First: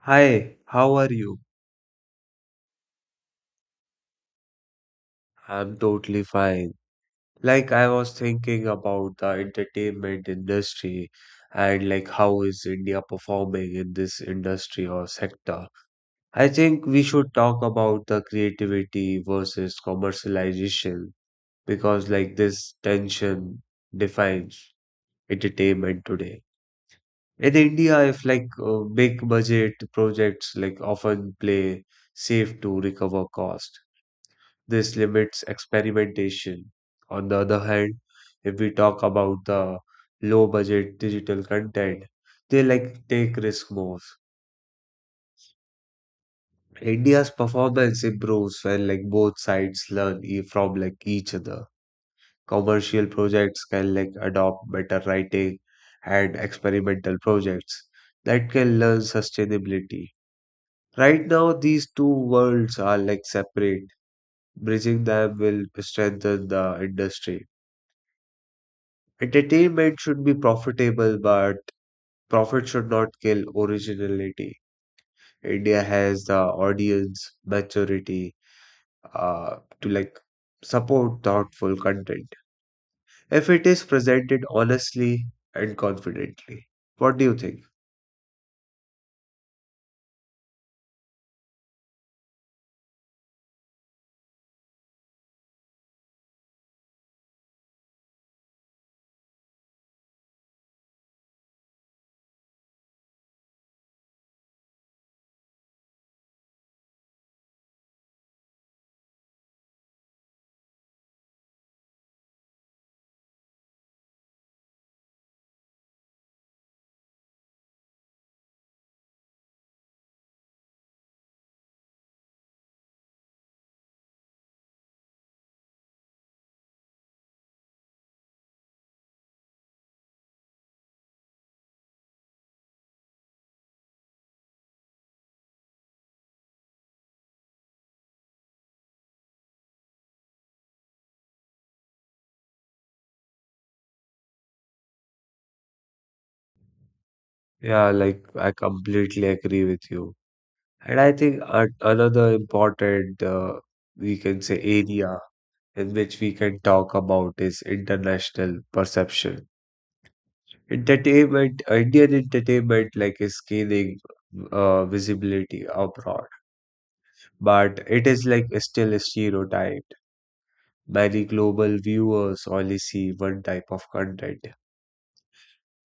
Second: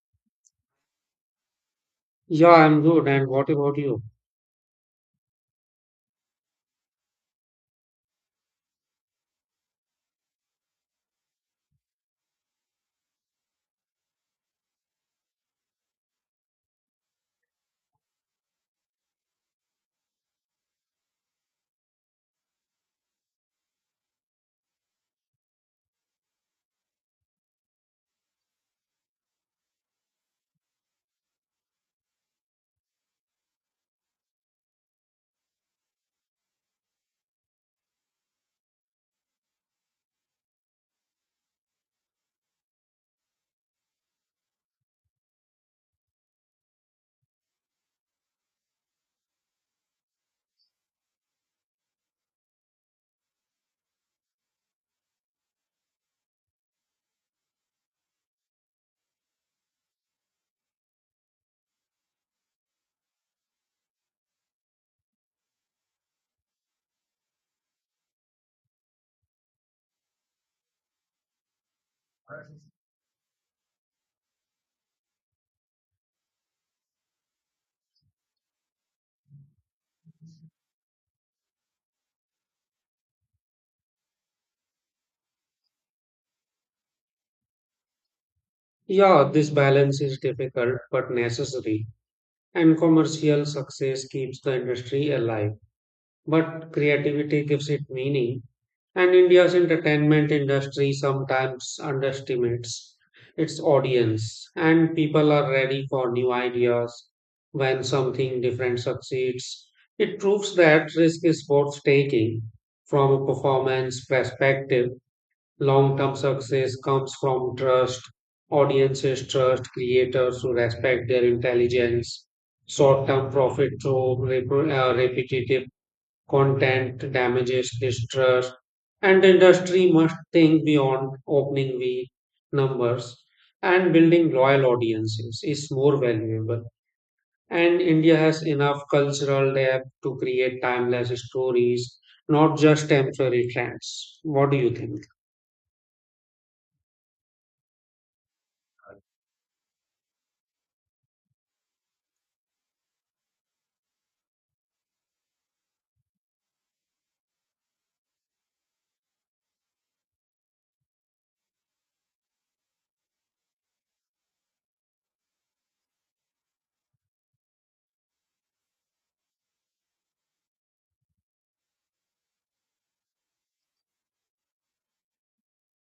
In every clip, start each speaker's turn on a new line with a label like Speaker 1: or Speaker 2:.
Speaker 1: Hi, how are you?
Speaker 2: Yeah, I'm good. And what about you?
Speaker 1: I'm totally fine. Like I was thinking about the entertainment industry and like how is India performing in this industry or sector. I think we should talk about the creativity versus commercialization because like this tension defines entertainment today. In India, if like big budget projects like often play safe to recover cost. This limits experimentation. On the other hand, if we talk about the low budget digital content, they like take risk more. India's performance improves when like both sides learn from like each other. Commercial projects can like adopt better writing and experimental projects that can learn sustainability. Right now, these two worlds are like separate. Bridging them will strengthen the industry. Entertainment should be profitable, but profit should not kill originality. India has the audience maturity to like support thoughtful content if it is presented honestly and confidently. What do you think?
Speaker 2: Yeah, this balance is difficult but necessary. And commercial success keeps the industry alive, but creativity gives it meaning. And India's entertainment industry sometimes underestimates its audience, and people are ready for new ideas when something different succeeds. It proves that risk is worth taking from a performance perspective. Long term success comes from trust. Audiences trust creators who respect their intelligence. Short term profit through repetitive content damages this trust. And the industry must think beyond opening V numbers and building loyal audiences is more valuable. And India has enough cultural depth to create timeless stories, not just temporary trends. What do you think?
Speaker 1: Yeah, like I completely agree with you. And I think another important, we can say, area in which we can talk about is international perception. Entertainment, Indian entertainment like is gaining visibility abroad, but it is like still stereotyped. Many global viewers only see one type of content.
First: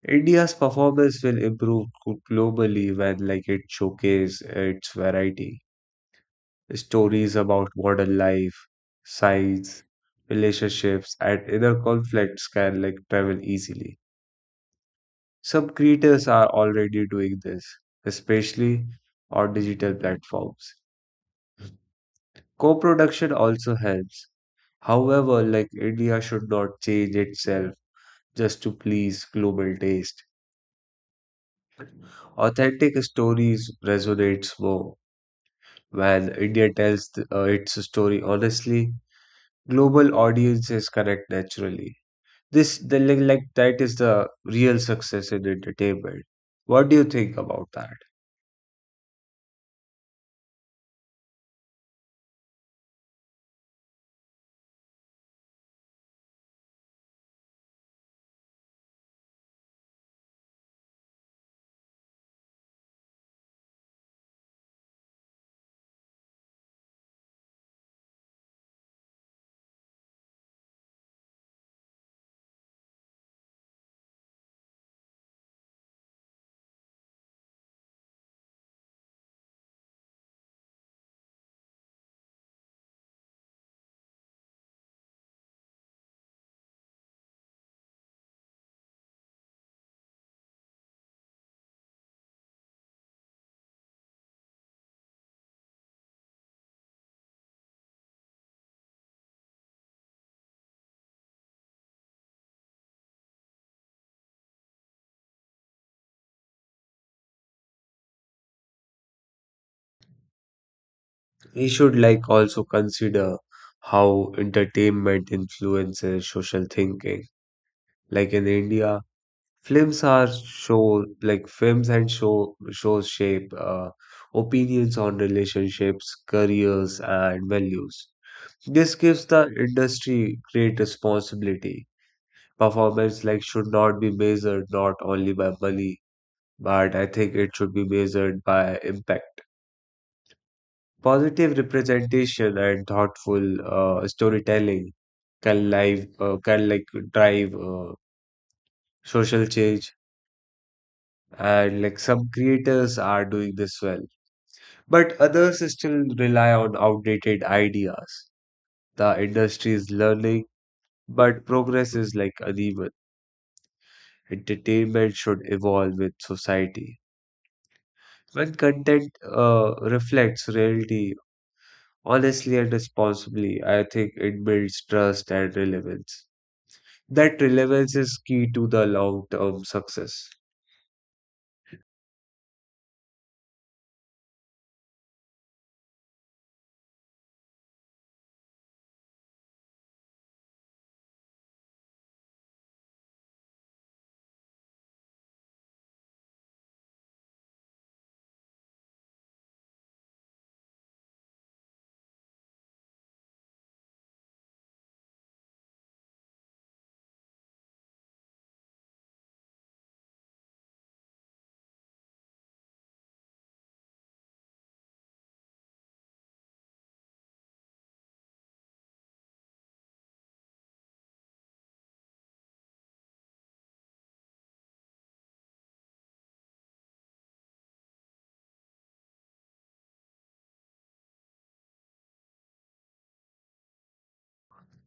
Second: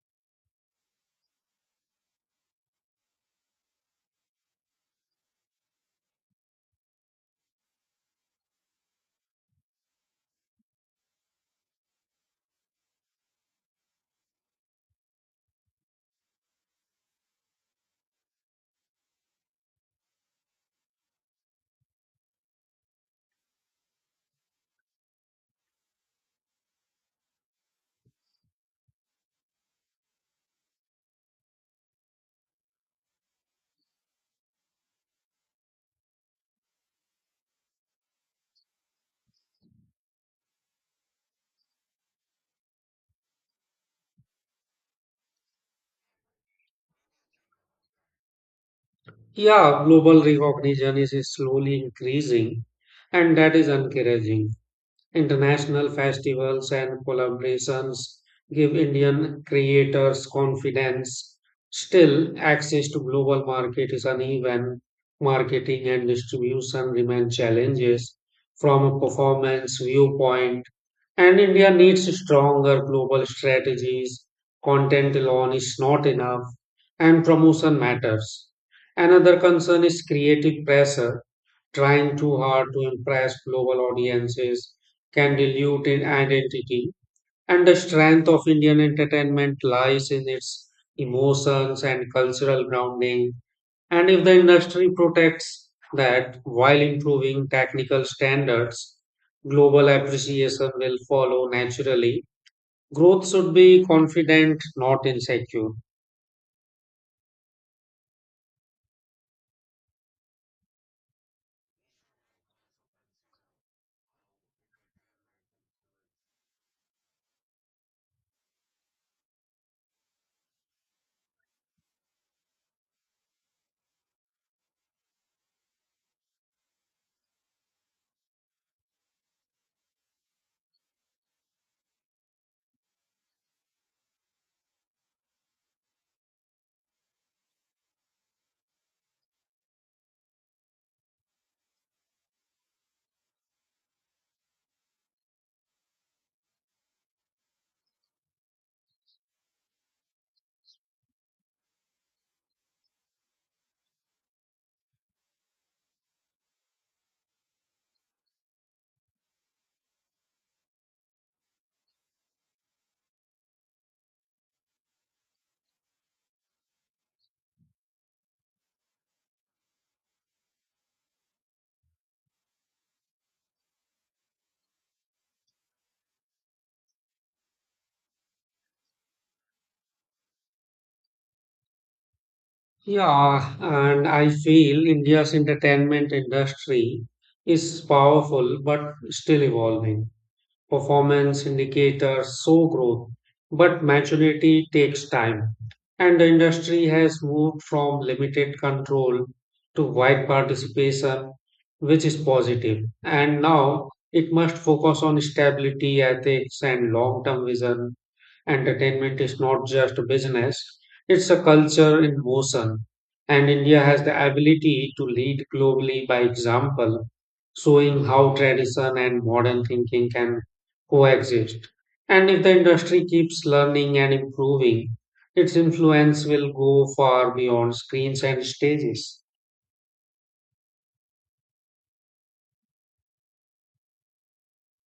Speaker 1: India's performance will improve globally when like it showcases its variety. Stories about modern life, science, relationships, and inner conflicts can like travel easily. Some creators are already doing this, especially on digital platforms. Co-production also helps. However, like India should not change itself just to please global taste. Authentic stories resonates more when India tells its story honestly. Global audiences connect naturally. This the like, That is the real success in entertainment. What do you think about that?
Speaker 2: Yeah, global recognition is slowly increasing, and that is encouraging. International festivals and collaborations give Indian creators confidence. Still, access to global market is uneven. Marketing and distribution remain challenges from a performance viewpoint. And India needs stronger global strategies. Content alone is not enough, and promotion matters. Another concern is creative pressure. Trying too hard to impress global audiences can dilute in identity. And the strength of Indian entertainment lies in its emotions and cultural grounding. And if the industry protects that while improving technical standards, global appreciation will follow naturally. Growth should be confident, not insecure.
Speaker 1: We should like also consider how entertainment influences social thinking. Like in India, films are show like films and shows shape opinions on relationships, careers, and values. This gives the industry great responsibility. Performance like should not be measured not only by money, but I think it should be measured by impact. Positive representation and thoughtful storytelling can like drive social change, and like some creators are doing this well, but others still rely on outdated ideas. The industry is learning, but progress is like uneven. Entertainment should evolve with society. When content reflects reality honestly and responsibly, I think it builds trust and relevance. That relevance is key to the long-term success.
Speaker 2: Yeah, and I feel India's entertainment industry is powerful but still evolving. Performance indicators show growth, but maturity takes time. And the industry has moved from limited control to wide participation, which is positive. And now it must focus on stability, ethics, and long term vision. Entertainment is not just business, it's a culture in motion. And India has the ability to lead globally by example, showing how tradition and modern thinking can coexist. And if the industry keeps learning and improving, its influence will go far beyond screens and stages.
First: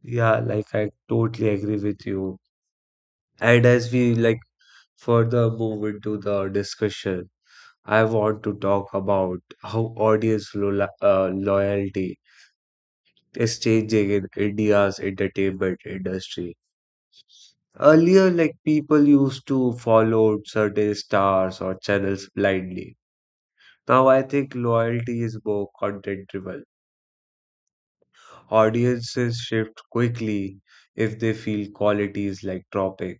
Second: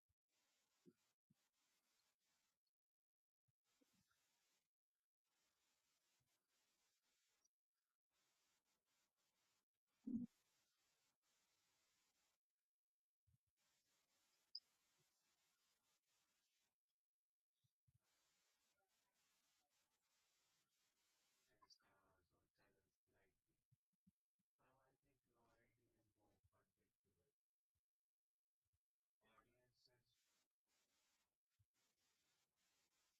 Speaker 1: Yeah, like I totally agree with you. And as we like further move into the discussion, I want to talk about how audience lo loyalty is changing in India's entertainment industry. Earlier, like people used to follow certain stars or channels blindly. Now I think loyalty is more content-driven. Audiences shift quickly if they feel quality is like dropping.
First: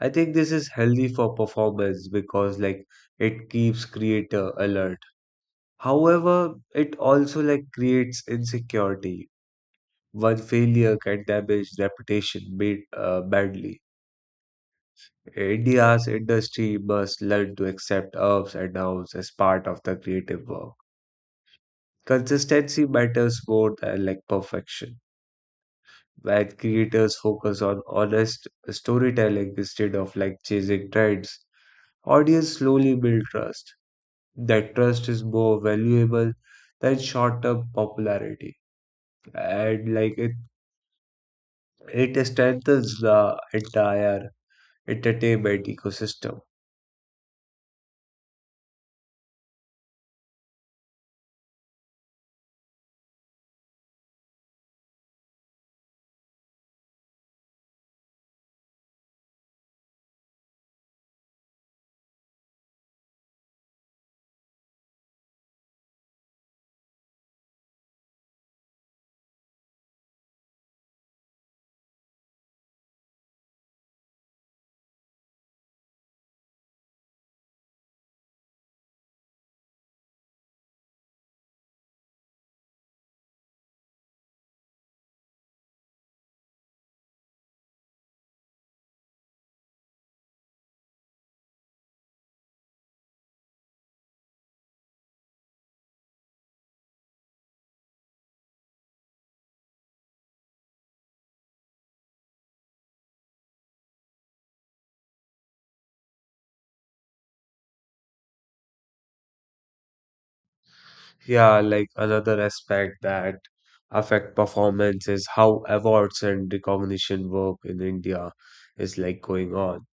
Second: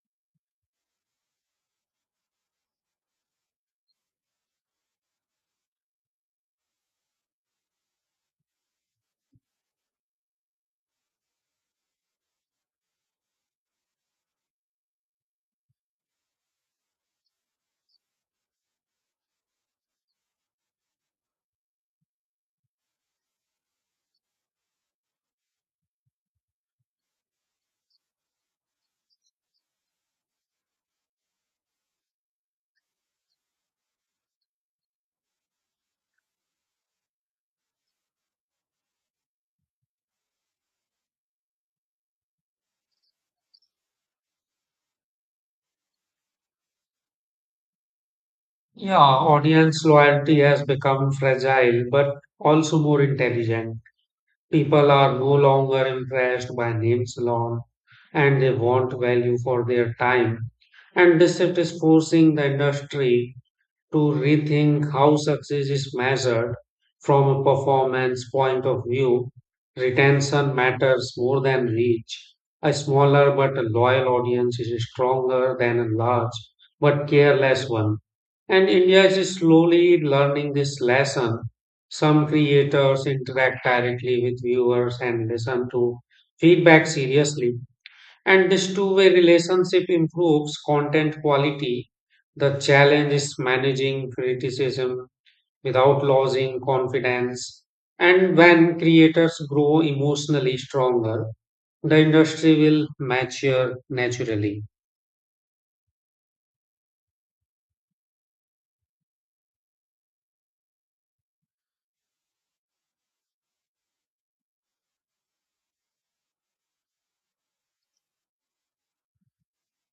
Speaker 1: I think this is healthy for performance because like it keeps creator alert. However, it also like creates insecurity. One failure can damage reputation badly. India's industry must learn to accept ups and downs as part of the creative work. Consistency matters more than like perfection. Where creators focus on honest storytelling instead of like chasing trends. Audience slowly build trust. That trust is more valuable than short-term popularity, and like it strengthens the entire entertainment ecosystem.
Speaker 2: Yeah, audience loyalty has become fragile but also more intelligent. People are no longer impressed by names alone and they want value for their time. And this shift is forcing the industry to rethink how success is measured from a performance point of view. Retention matters more than reach. A smaller but a loyal audience is stronger than a large but careless one. And India is slowly learning this lesson. Some creators interact directly with viewers and listen to feedback seriously, and this two-way relationship improves content quality. The challenge is managing criticism without losing confidence. And when creators grow emotionally stronger, the industry will mature naturally.
Speaker 1: Yeah, like another aspect that affect performance is how awards and recognition work in India is like going on.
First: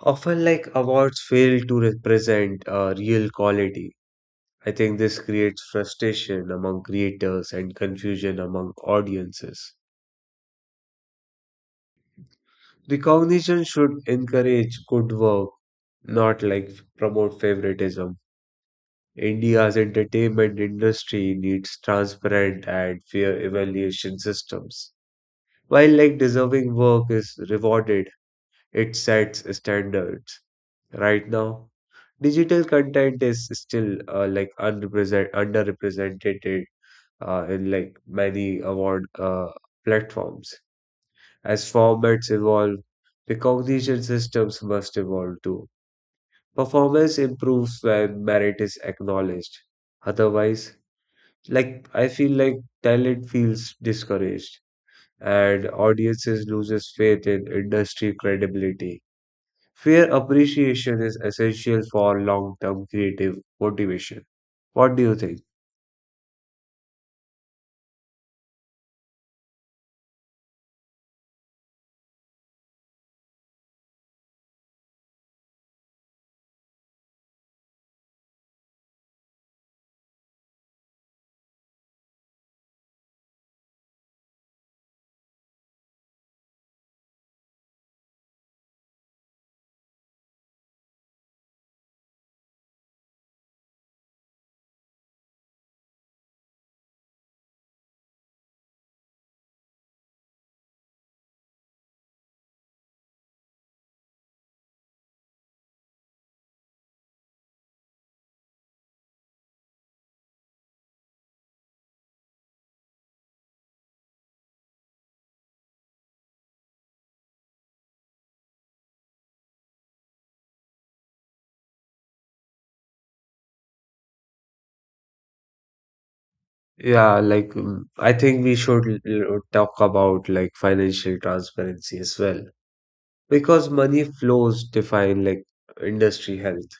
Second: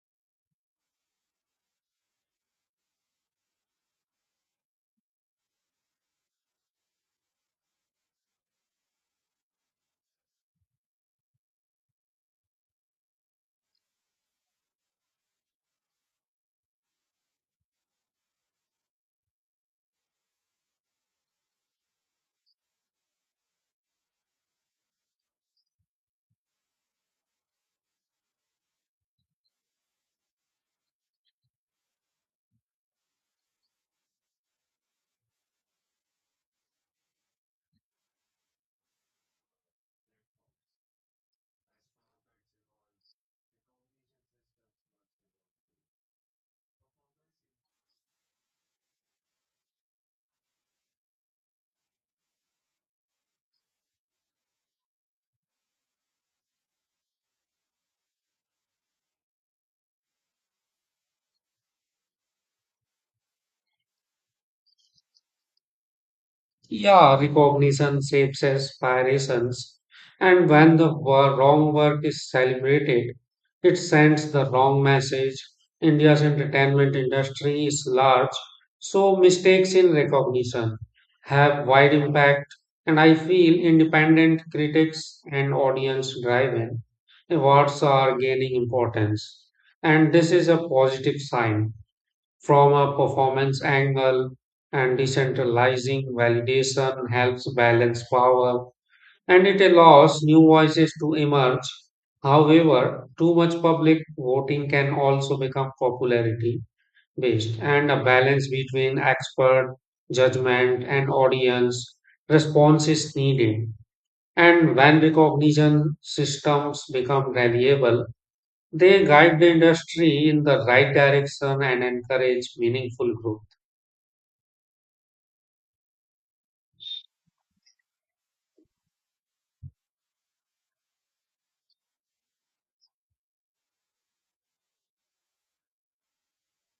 Speaker 1: Often, like awards fail to represent real quality. I think this creates frustration among creators and confusion among audiences. Recognition should encourage good work, not like promote favoritism. India's entertainment industry needs transparent and fair evaluation systems. While like deserving work is rewarded, it sets standards. Right now, digital content is still like unrepresent underrepresented in like many award platforms. As formats evolve, the recognition systems must evolve too. Performance improves when merit is acknowledged. Otherwise, like I feel like talent feels discouraged and audiences loses faith in industry credibility. Fair appreciation is essential for long term creative motivation. What do you think?
Speaker 2: Yeah, recognition shapes aspirations, and when the wrong work is celebrated, it sends the wrong message. India's entertainment industry is large, so mistakes in recognition have wide impact, and I feel independent critics and audience-driven awards are gaining importance, and this is a positive sign from a performance angle and decentralizing validation helps balance power and it allows new voices to emerge. However, too much public voting can also become popularity based and a balance between expert judgment and audience response is needed. And when recognition systems become reliable, they guide the industry in the right direction and encourage meaningful growth.
Speaker 1: Yeah, like I think we should talk about like financial transparency as well because money flows define like industry health.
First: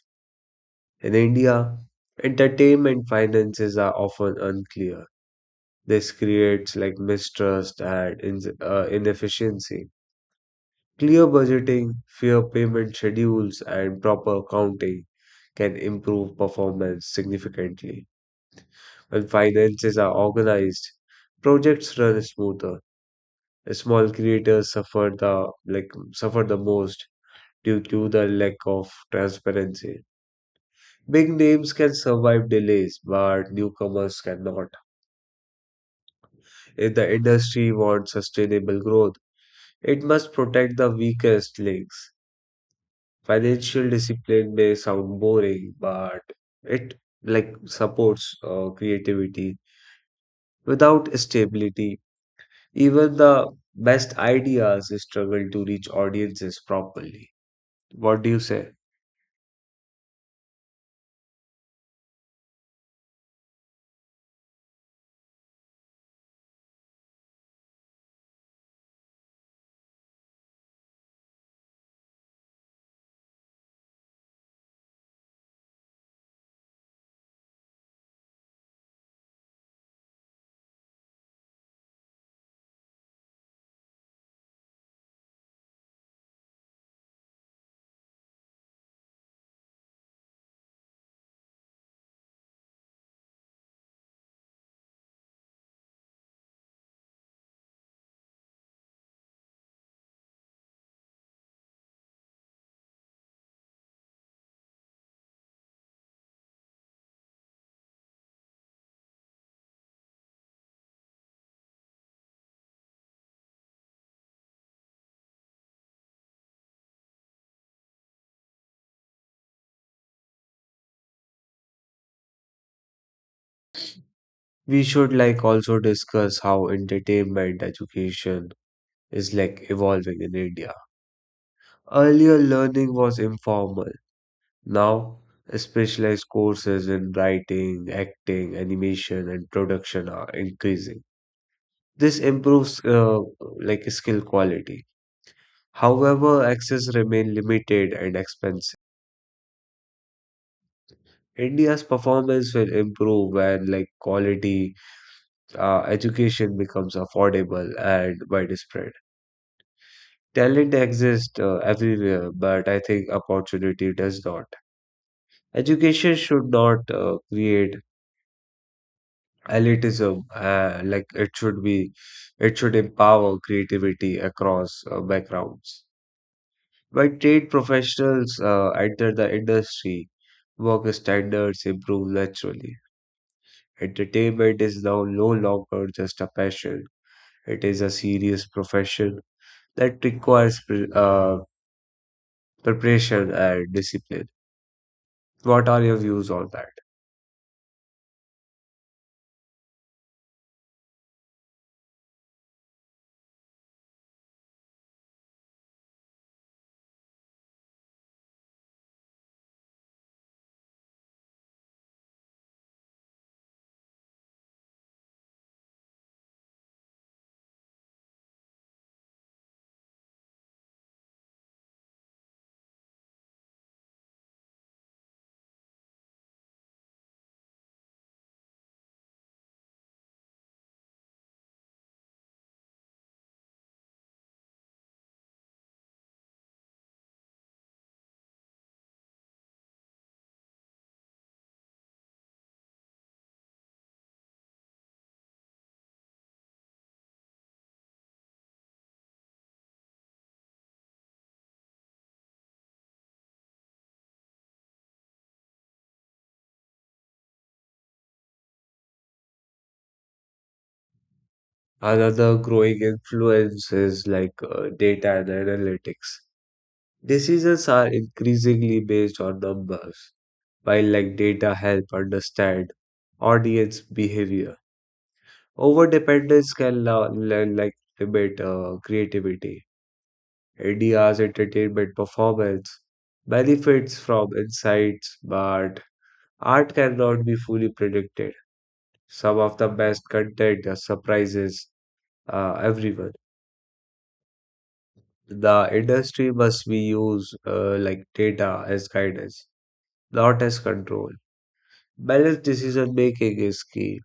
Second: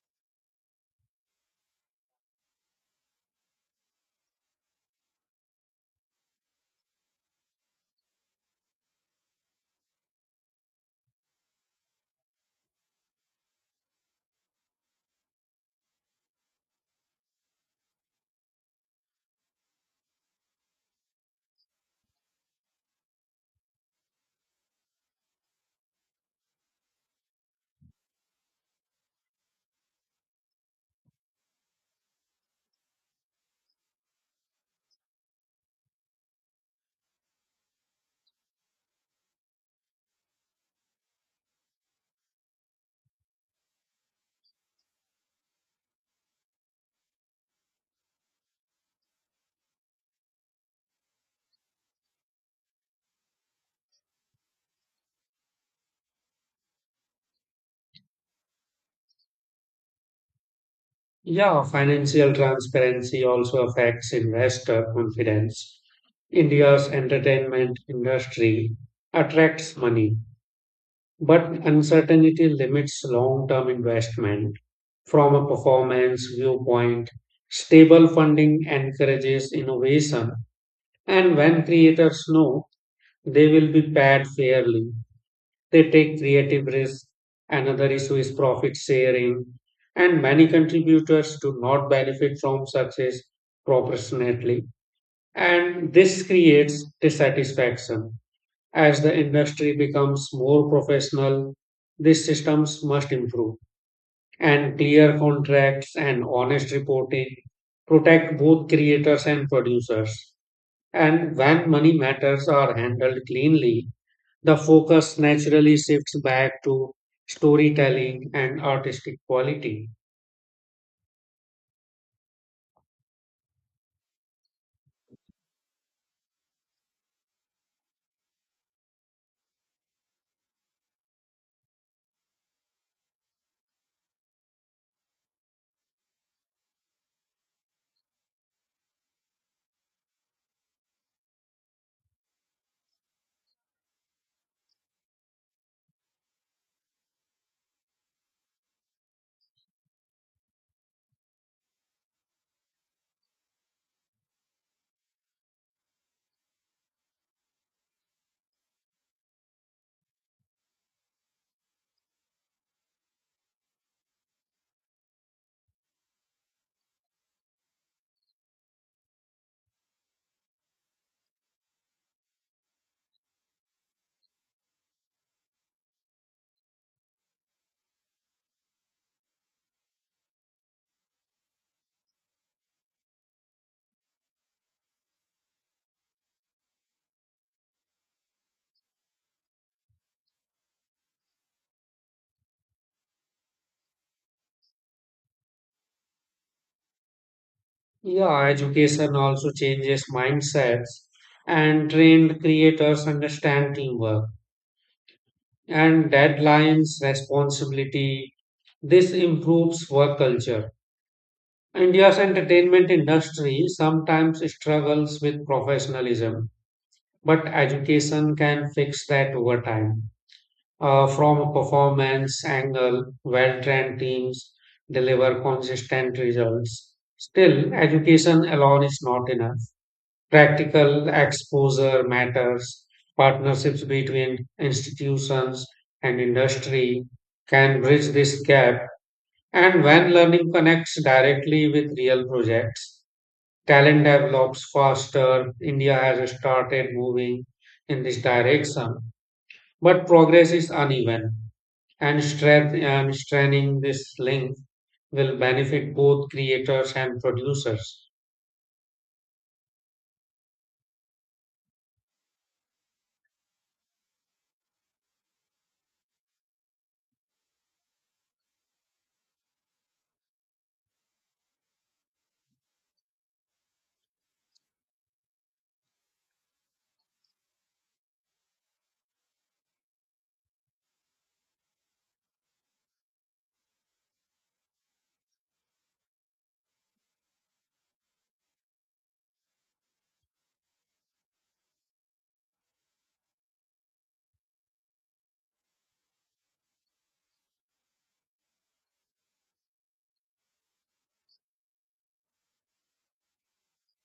Speaker 1: In India, entertainment finances are often unclear. This creates like mistrust and inefficiency. Clear budgeting, fair payment schedules, and proper accounting can improve performance significantly. When finances are organized, projects run smoother. Small creators suffer the like suffer the most due to the lack of transparency. Big names can survive delays, but newcomers cannot. If the industry wants sustainable growth, it must protect the weakest links. Financial discipline may sound boring, but it like supports creativity. Without stability, even the best ideas struggle to reach audiences properly. What do you say?
Speaker 2: Yeah, financial transparency also affects investor confidence. India's entertainment industry attracts money, but uncertainty limits long-term investment. From a performance viewpoint, stable funding encourages innovation, and when creators know they will be paid fairly, they take creative risks. Another issue is profit sharing, and many contributors do not benefit from success proportionately. And this creates dissatisfaction. As the industry becomes more professional, these systems must improve. And clear contracts and honest reporting protect both creators and producers. And when money matters are handled cleanly, the focus naturally shifts back to storytelling and artistic quality.
Speaker 1: We should like also discuss how entertainment education is like evolving in India. Earlier, learning was informal. Now, specialized courses in writing, acting, animation, and production are increasing. This improves like skill quality. However, access remain limited and expensive. India's performance will improve when like quality education becomes affordable and widespread. Talent exists everywhere, but I think opportunity does not. Education should not create elitism. Like it should empower creativity across backgrounds. By trade professionals enter the industry, work standards improve naturally. Entertainment is now no longer just a passion, it is a serious profession that requires preparation and discipline. What are your views on that?
Speaker 2: Yeah, education also changes mindsets and trained creators understand teamwork and deadlines, responsibility. This improves work culture. India's entertainment industry sometimes struggles with professionalism, but education can fix that over time. From a performance angle, well trained teams deliver consistent results. Still, education alone is not enough. Practical exposure matters. Partnerships between institutions and industry can bridge this gap. And when learning connects directly with real projects, talent develops faster. India has started moving in this direction, but progress is uneven and straining this link will benefit both creators and producers.
Speaker 1: Another growing influence is like data and analytics. Decisions are increasingly based on numbers, while like data help understand audience behavior. Over dependence can like limit creativity. NDR's entertainment performance benefits from insights, but art cannot be fully predicted. Some of the best content surprises everyone. The industry must be used like data as guidance, not as control. Balanced decision making is key,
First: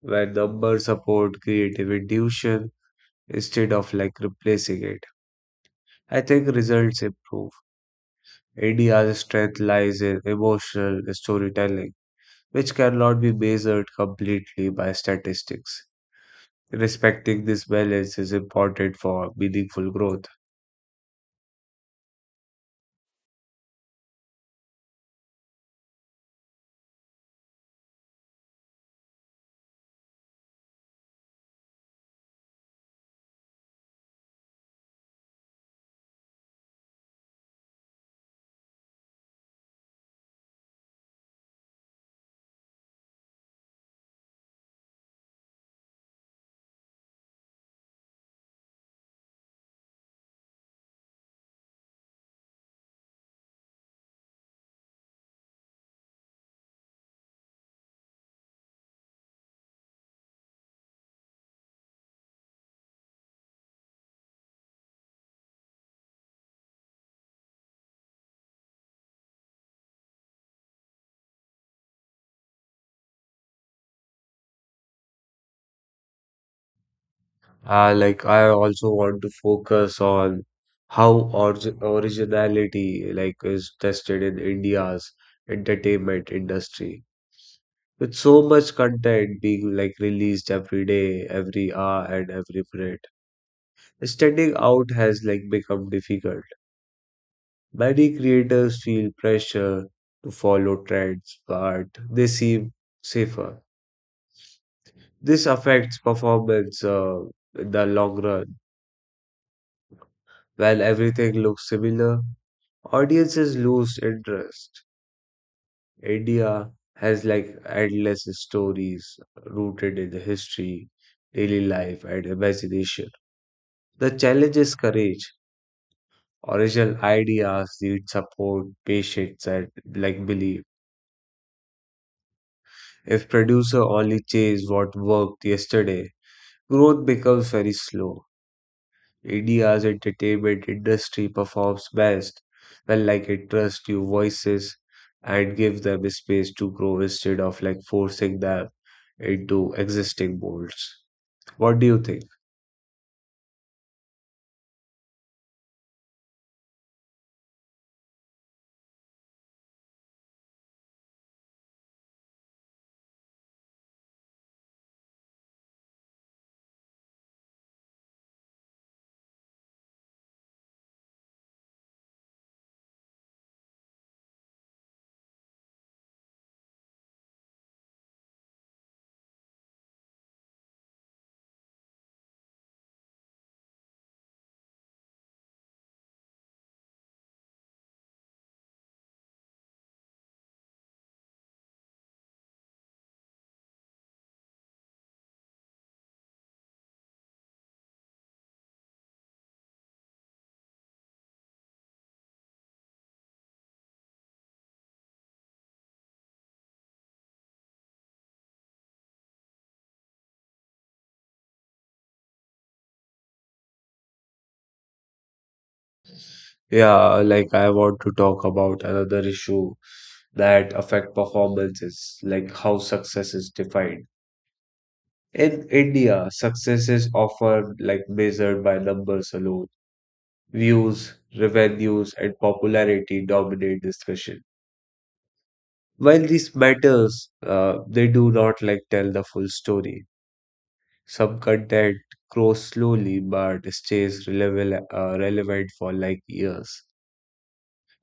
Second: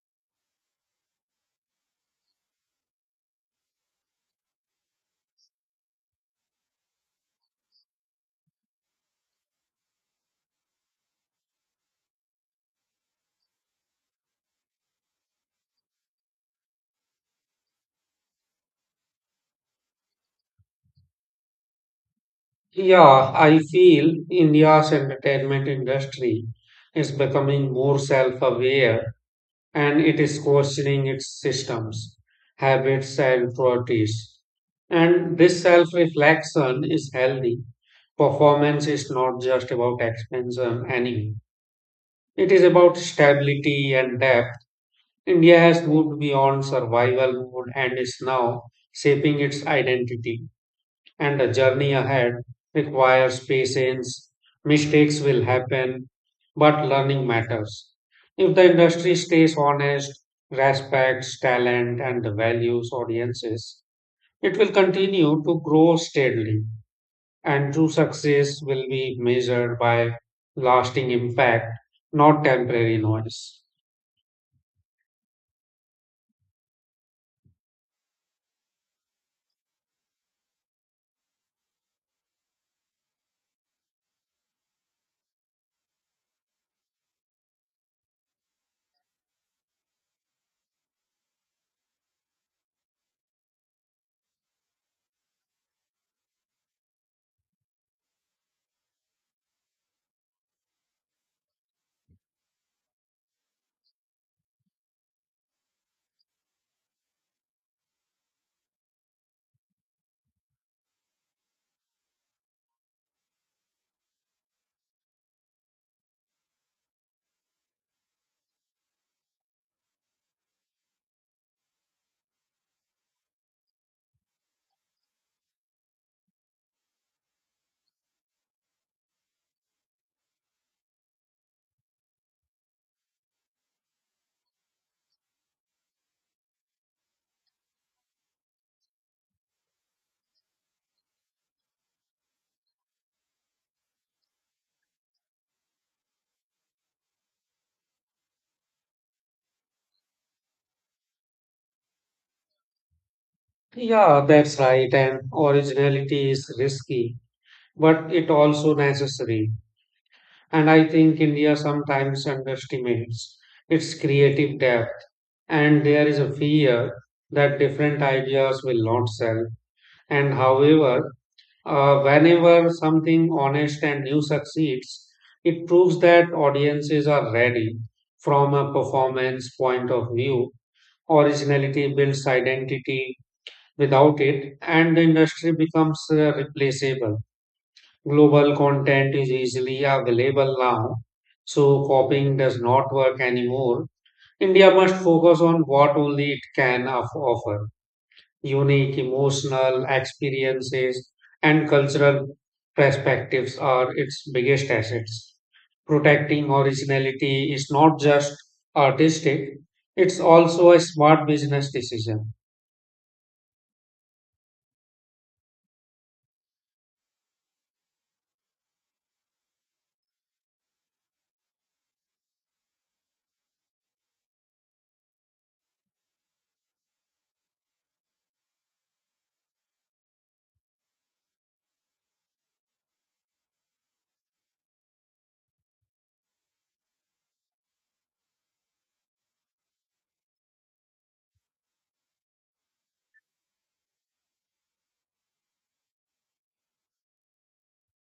Speaker 1: where numbers support creative intuition instead of like replacing it. I think results improve. India's strength lies in emotional storytelling, which cannot be measured completely by statistics. Respecting this balance is important for meaningful growth.
Speaker 2: Yeah, I feel India's entertainment industry is becoming more self aware and it is questioning its systems, habits, and priorities. And this self reflection is healthy. Performance is not just about expansion anymore, it is about stability and depth. India has moved beyond survival mode and is now shaping its identity. And the journey ahead requires patience. Mistakes will happen, but learning matters. If the industry stays honest, respects talent and values audiences, it will continue to grow steadily. And true success will be measured by lasting impact, not temporary noise.
Speaker 1: Like I also want to focus on how originality like is tested in India's entertainment industry. With so much content being like released every day, every hour, and every minute. Standing out has like become difficult. Many creators feel pressure to follow trends, but they seem safer. This affects performance in the long run. When everything looks similar, audiences lose interest. India has like endless stories rooted in the history, daily life, and imagination. The challenge is courage. Original ideas need support, patience, and like belief. If producer only chase what worked yesterday, growth becomes very slow. India's entertainment industry performs best when like it trusts your voices and give them space to grow instead of like forcing them into existing molds. What do you think?
Speaker 2: Yeah, that's right. And originality is risky, but it also necessary. And I think India sometimes underestimates its creative depth. And there is a fear that different ideas will not sell. And however, whenever something honest and new succeeds, it proves that audiences are ready from a performance point of view. Originality builds identity without it, and the industry becomes replaceable. Global content is easily available now, so copying does not work anymore. India must focus on what only it can offer unique emotional experiences and cultural perspectives are its biggest assets. Protecting originality is not just artistic, it's also a smart business decision.
Speaker 1: Yeah, like I want to talk about another issue that affect performances, like how success is defined. In India, success is often like measured by numbers alone. Views, revenues, and popularity dominate discussion. While these matters, they do not like tell the full story. Some content grows slowly but stays relevant for like years.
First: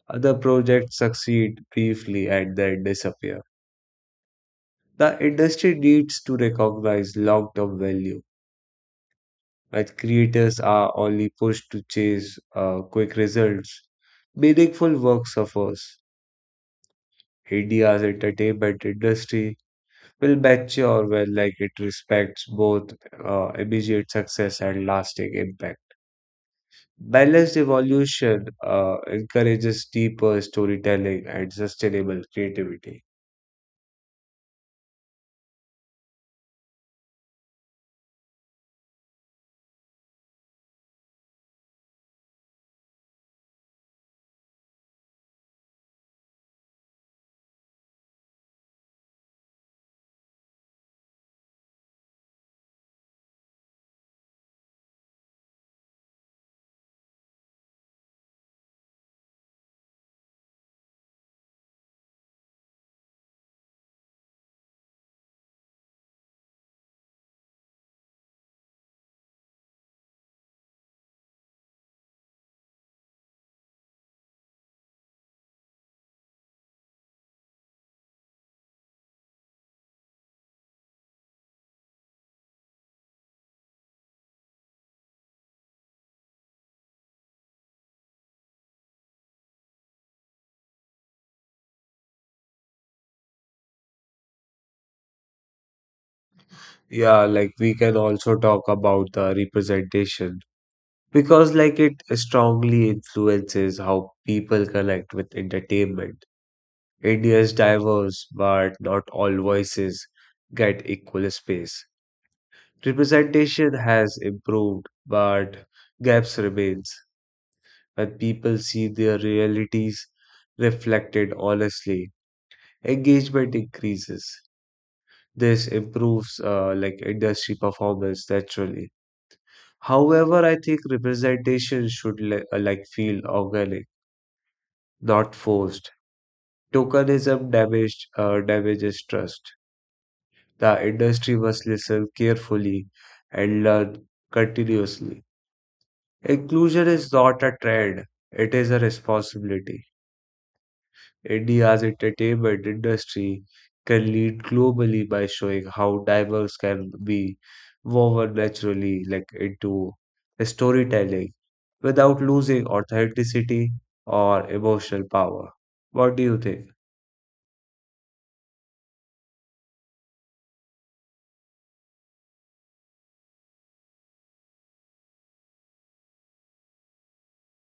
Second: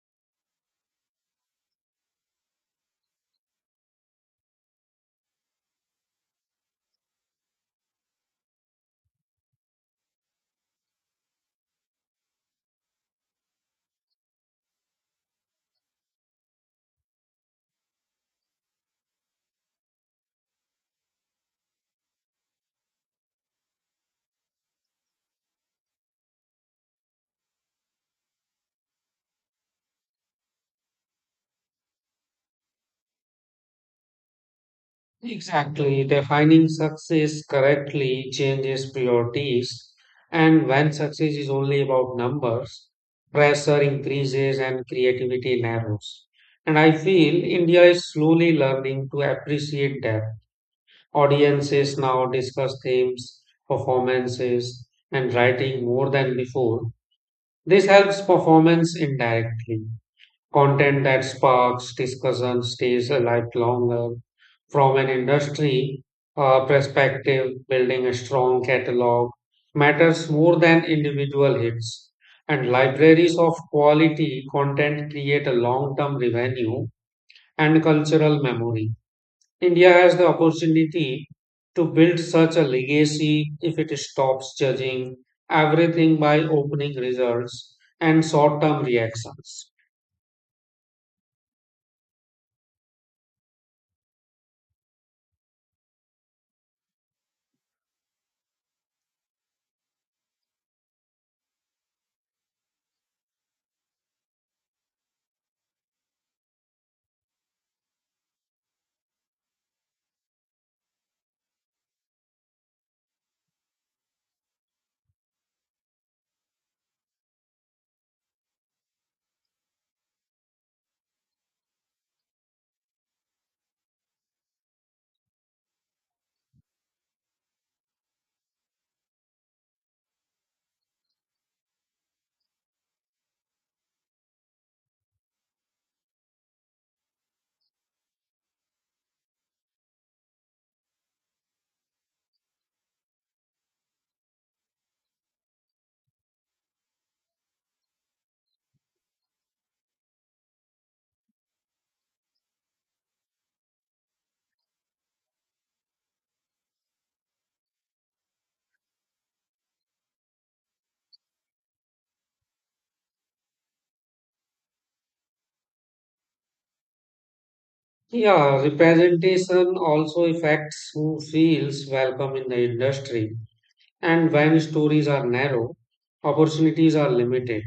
Speaker 1: Other projects succeed briefly and then disappear. The industry needs to recognize long-term value, but creators are only pushed to chase quick results. Meaningful work suffers. India's entertainment industry will mature when like it respects both immediate success and lasting impact. Balanced evolution encourages deeper storytelling and sustainable creativity.
Speaker 2: Exactly, defining success correctly changes priorities, and when success is only about numbers, pressure increases and creativity narrows. And I feel India is slowly learning to appreciate that. Audiences now discuss themes, performances, and writing more than before. This helps performance indirectly. Content that sparks discussion stays alive longer. From an industry perspective, building a strong catalog matters more than individual hits. And libraries of quality content create a long term revenue and cultural memory. India has the opportunity to build such a legacy if it stops judging everything by opening results and short term reactions.
Speaker 1: Yeah, like we can also talk about the representation because like it strongly influences how people connect with entertainment. India's diverse, but not all voices get equal space. Representation has improved, but gaps remains. When people see their realities reflected honestly, engagement increases. This improves like industry performance naturally. However, I think representation should like feel organic, not forced. Tokenism damaged damages trust. The industry must listen carefully and learn continuously. Inclusion is not a trend, it is a responsibility. India's entertainment industry can lead globally by showing how diverse can be woven naturally like into storytelling without losing authenticity or emotional power. What do you think?
Speaker 2: Yeah, representation also affects who feels welcome in the industry. And when stories are narrow, opportunities are limited.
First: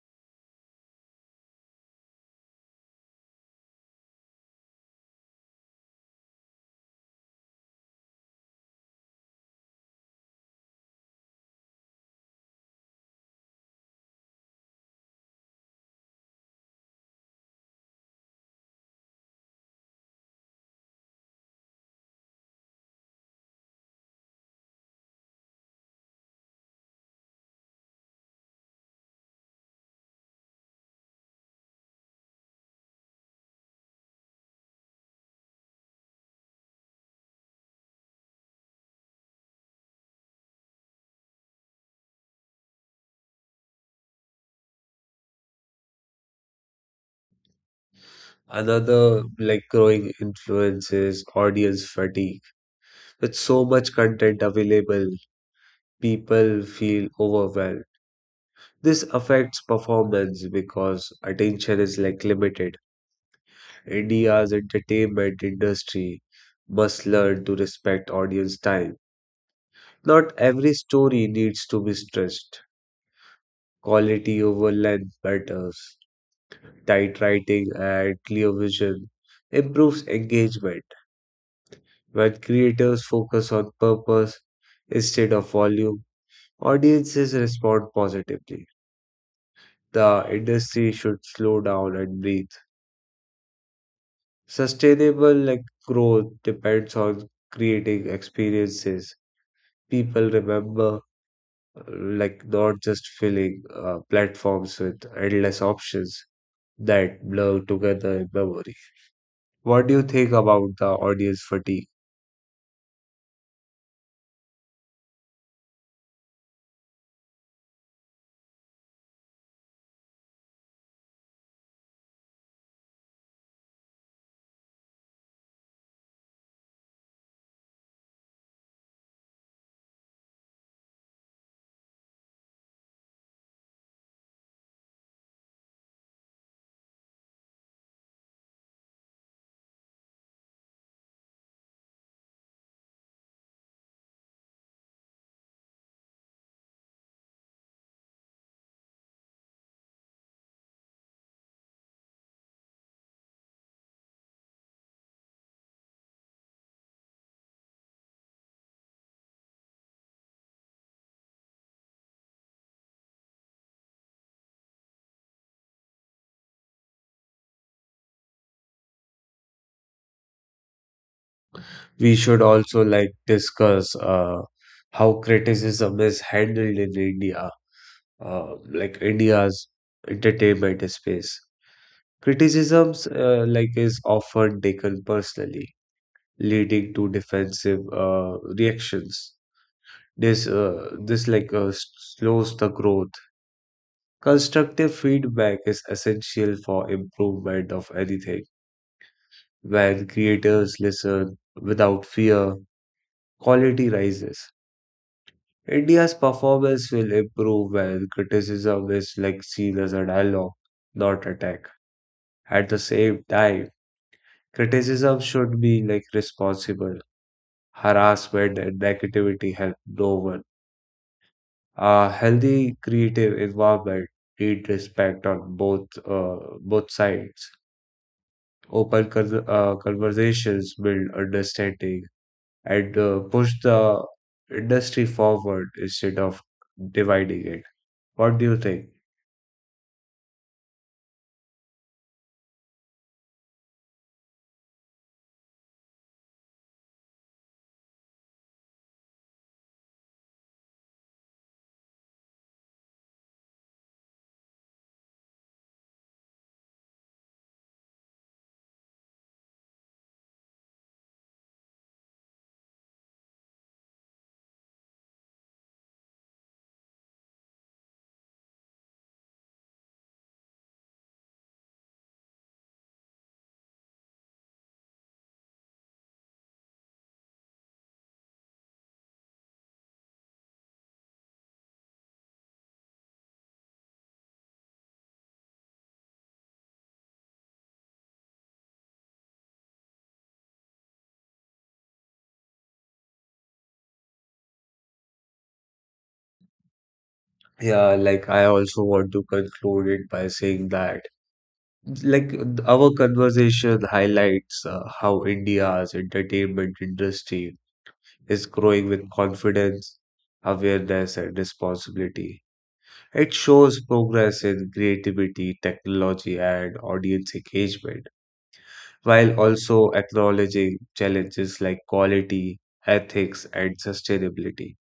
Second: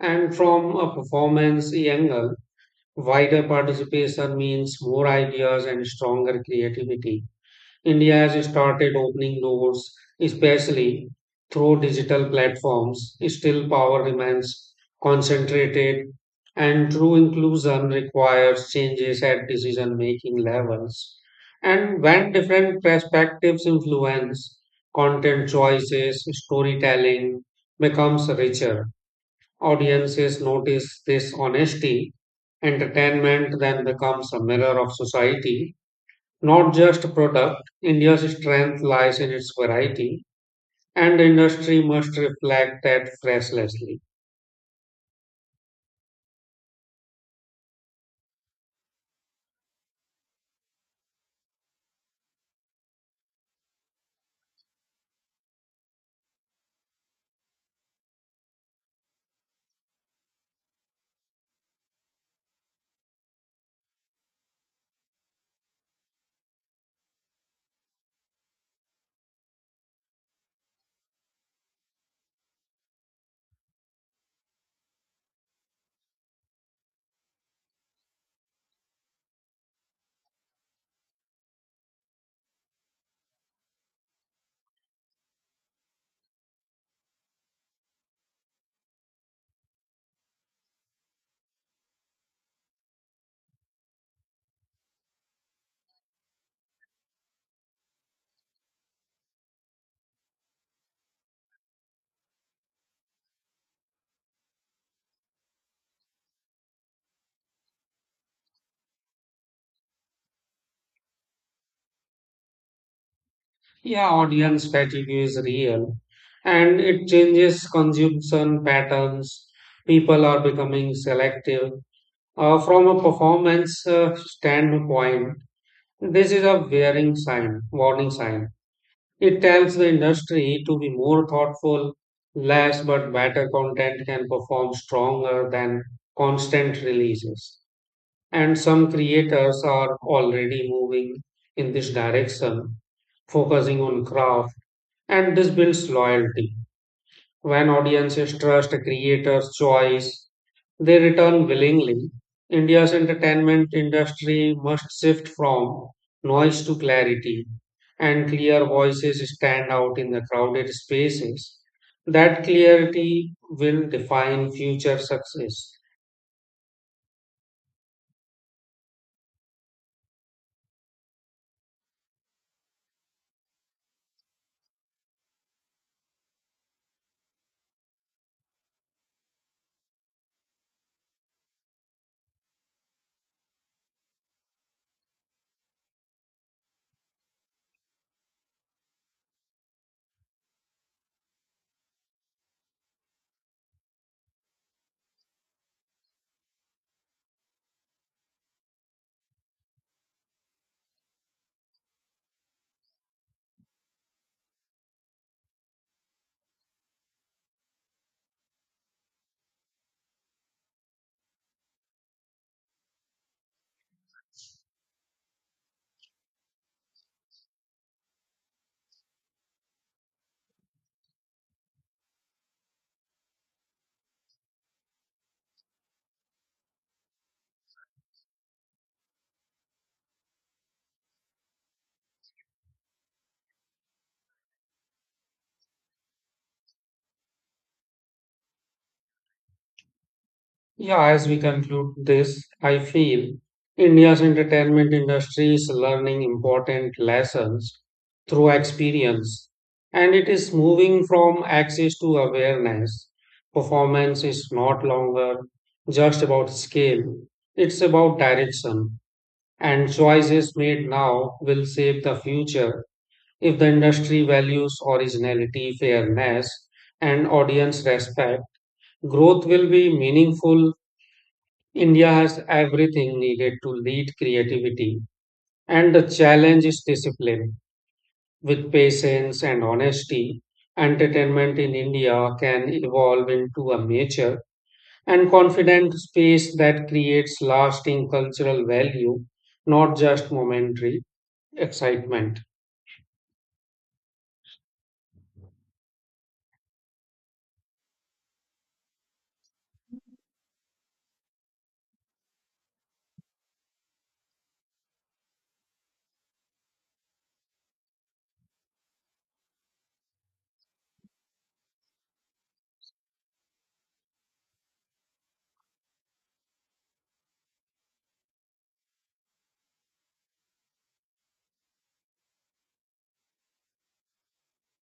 Speaker 2: And from a performance angle, wider participation means more ideas and stronger creativity. India has started opening doors, especially through digital platforms. Still, power remains concentrated, and true inclusion requires changes at decision making levels. And when different perspectives influence content choices, storytelling becomes richer. Audiences notice this honesty. Entertainment then becomes a mirror of society not just product. India's strength lies in its variety, and the industry must reflect that restlessly.
Speaker 1: Another like growing influence is audience fatigue. With so much content available, people feel overwhelmed. This affects performance because attention is like limited. India's entertainment industry must learn to respect audience time. Not every story needs to be stretched. Quality over length matters. Tight writing and clear vision improves engagement. When creators focus on purpose instead of volume, audiences respond positively. The industry should slow down and breathe. Sustainable like growth depends on creating experiences people remember, like not just filling platforms with endless options that blur together in memory. What do you think about the audience fatigue?
Speaker 2: Yeah, audience fatigue is real, and it changes consumption patterns. People are becoming selective. From a performance standpoint, this is a wearing sign, warning sign. It tells the industry to be more thoughtful, less but better content can perform stronger than constant releases. And some creators are already moving in this direction, focusing on craft, and this builds loyalty. When audiences trust a creator's choice, they return willingly. India's entertainment industry must shift from noise to clarity, and clear voices stand out in the crowded spaces. That clarity will define future success.
Speaker 1: We should also like discuss how criticism is handled in India, like India's entertainment space. Criticisms like is often taken personally, leading to defensive reactions. This like slows the growth. Constructive feedback is essential for improvement of anything. When creators listen without fear, quality rises. India's performance will improve when criticism is like seen as a dialogue, not attack. At the same time, criticism should be like responsible. Harassment and negativity help no one. A healthy creative involvement need respect on both sides. Open conversations build understanding and push the industry forward instead of dividing it. What do you think?
Speaker 2: Yeah, as we conclude this, I feel India's entertainment industry is learning important lessons through experience, and it is moving from access to awareness. Performance is not longer just about scale, it's about direction, and choices made now will shape the future if the industry values originality, fairness, and audience respect. Growth will be meaningful. India has everything needed to lead creativity, and the challenge is discipline. With patience and honesty, entertainment in India can evolve into a mature and confident space that creates lasting cultural value, not just momentary excitement.
Speaker 1: Yeah, like I also want to conclude it by saying that like our conversation highlights how India's entertainment industry is growing with confidence, awareness, and responsibility. It shows progress in creativity, technology, and audience engagement, while also acknowledging challenges like quality, ethics, and sustainability.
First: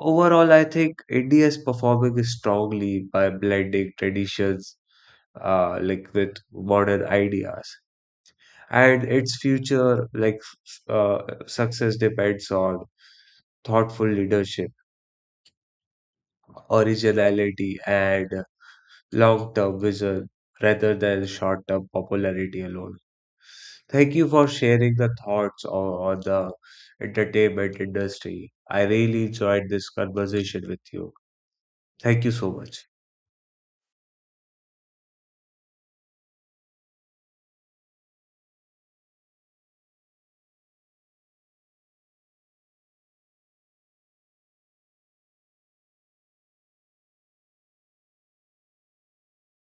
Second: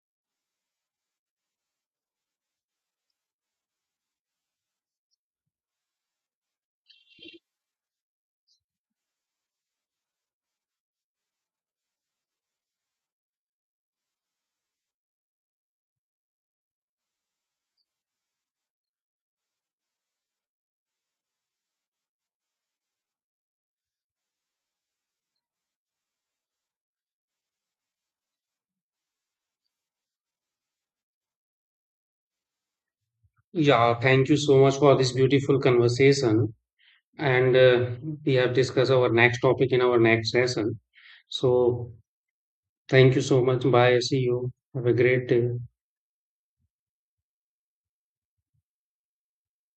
Speaker 1: Overall, I think India is performing strongly by blending traditions like with modern ideas, and its future like success depends on thoughtful leadership, originality, and long term vision rather than short term popularity alone. Thank you for sharing the thoughts on the entertainment industry. I really enjoyed this conversation with you. Thank you so much.
Speaker 2: Yeah, thank you so much for this beautiful conversation. And we have discussed our next topic in our next session. So, thank you so much. Bye. See you. Have a great day.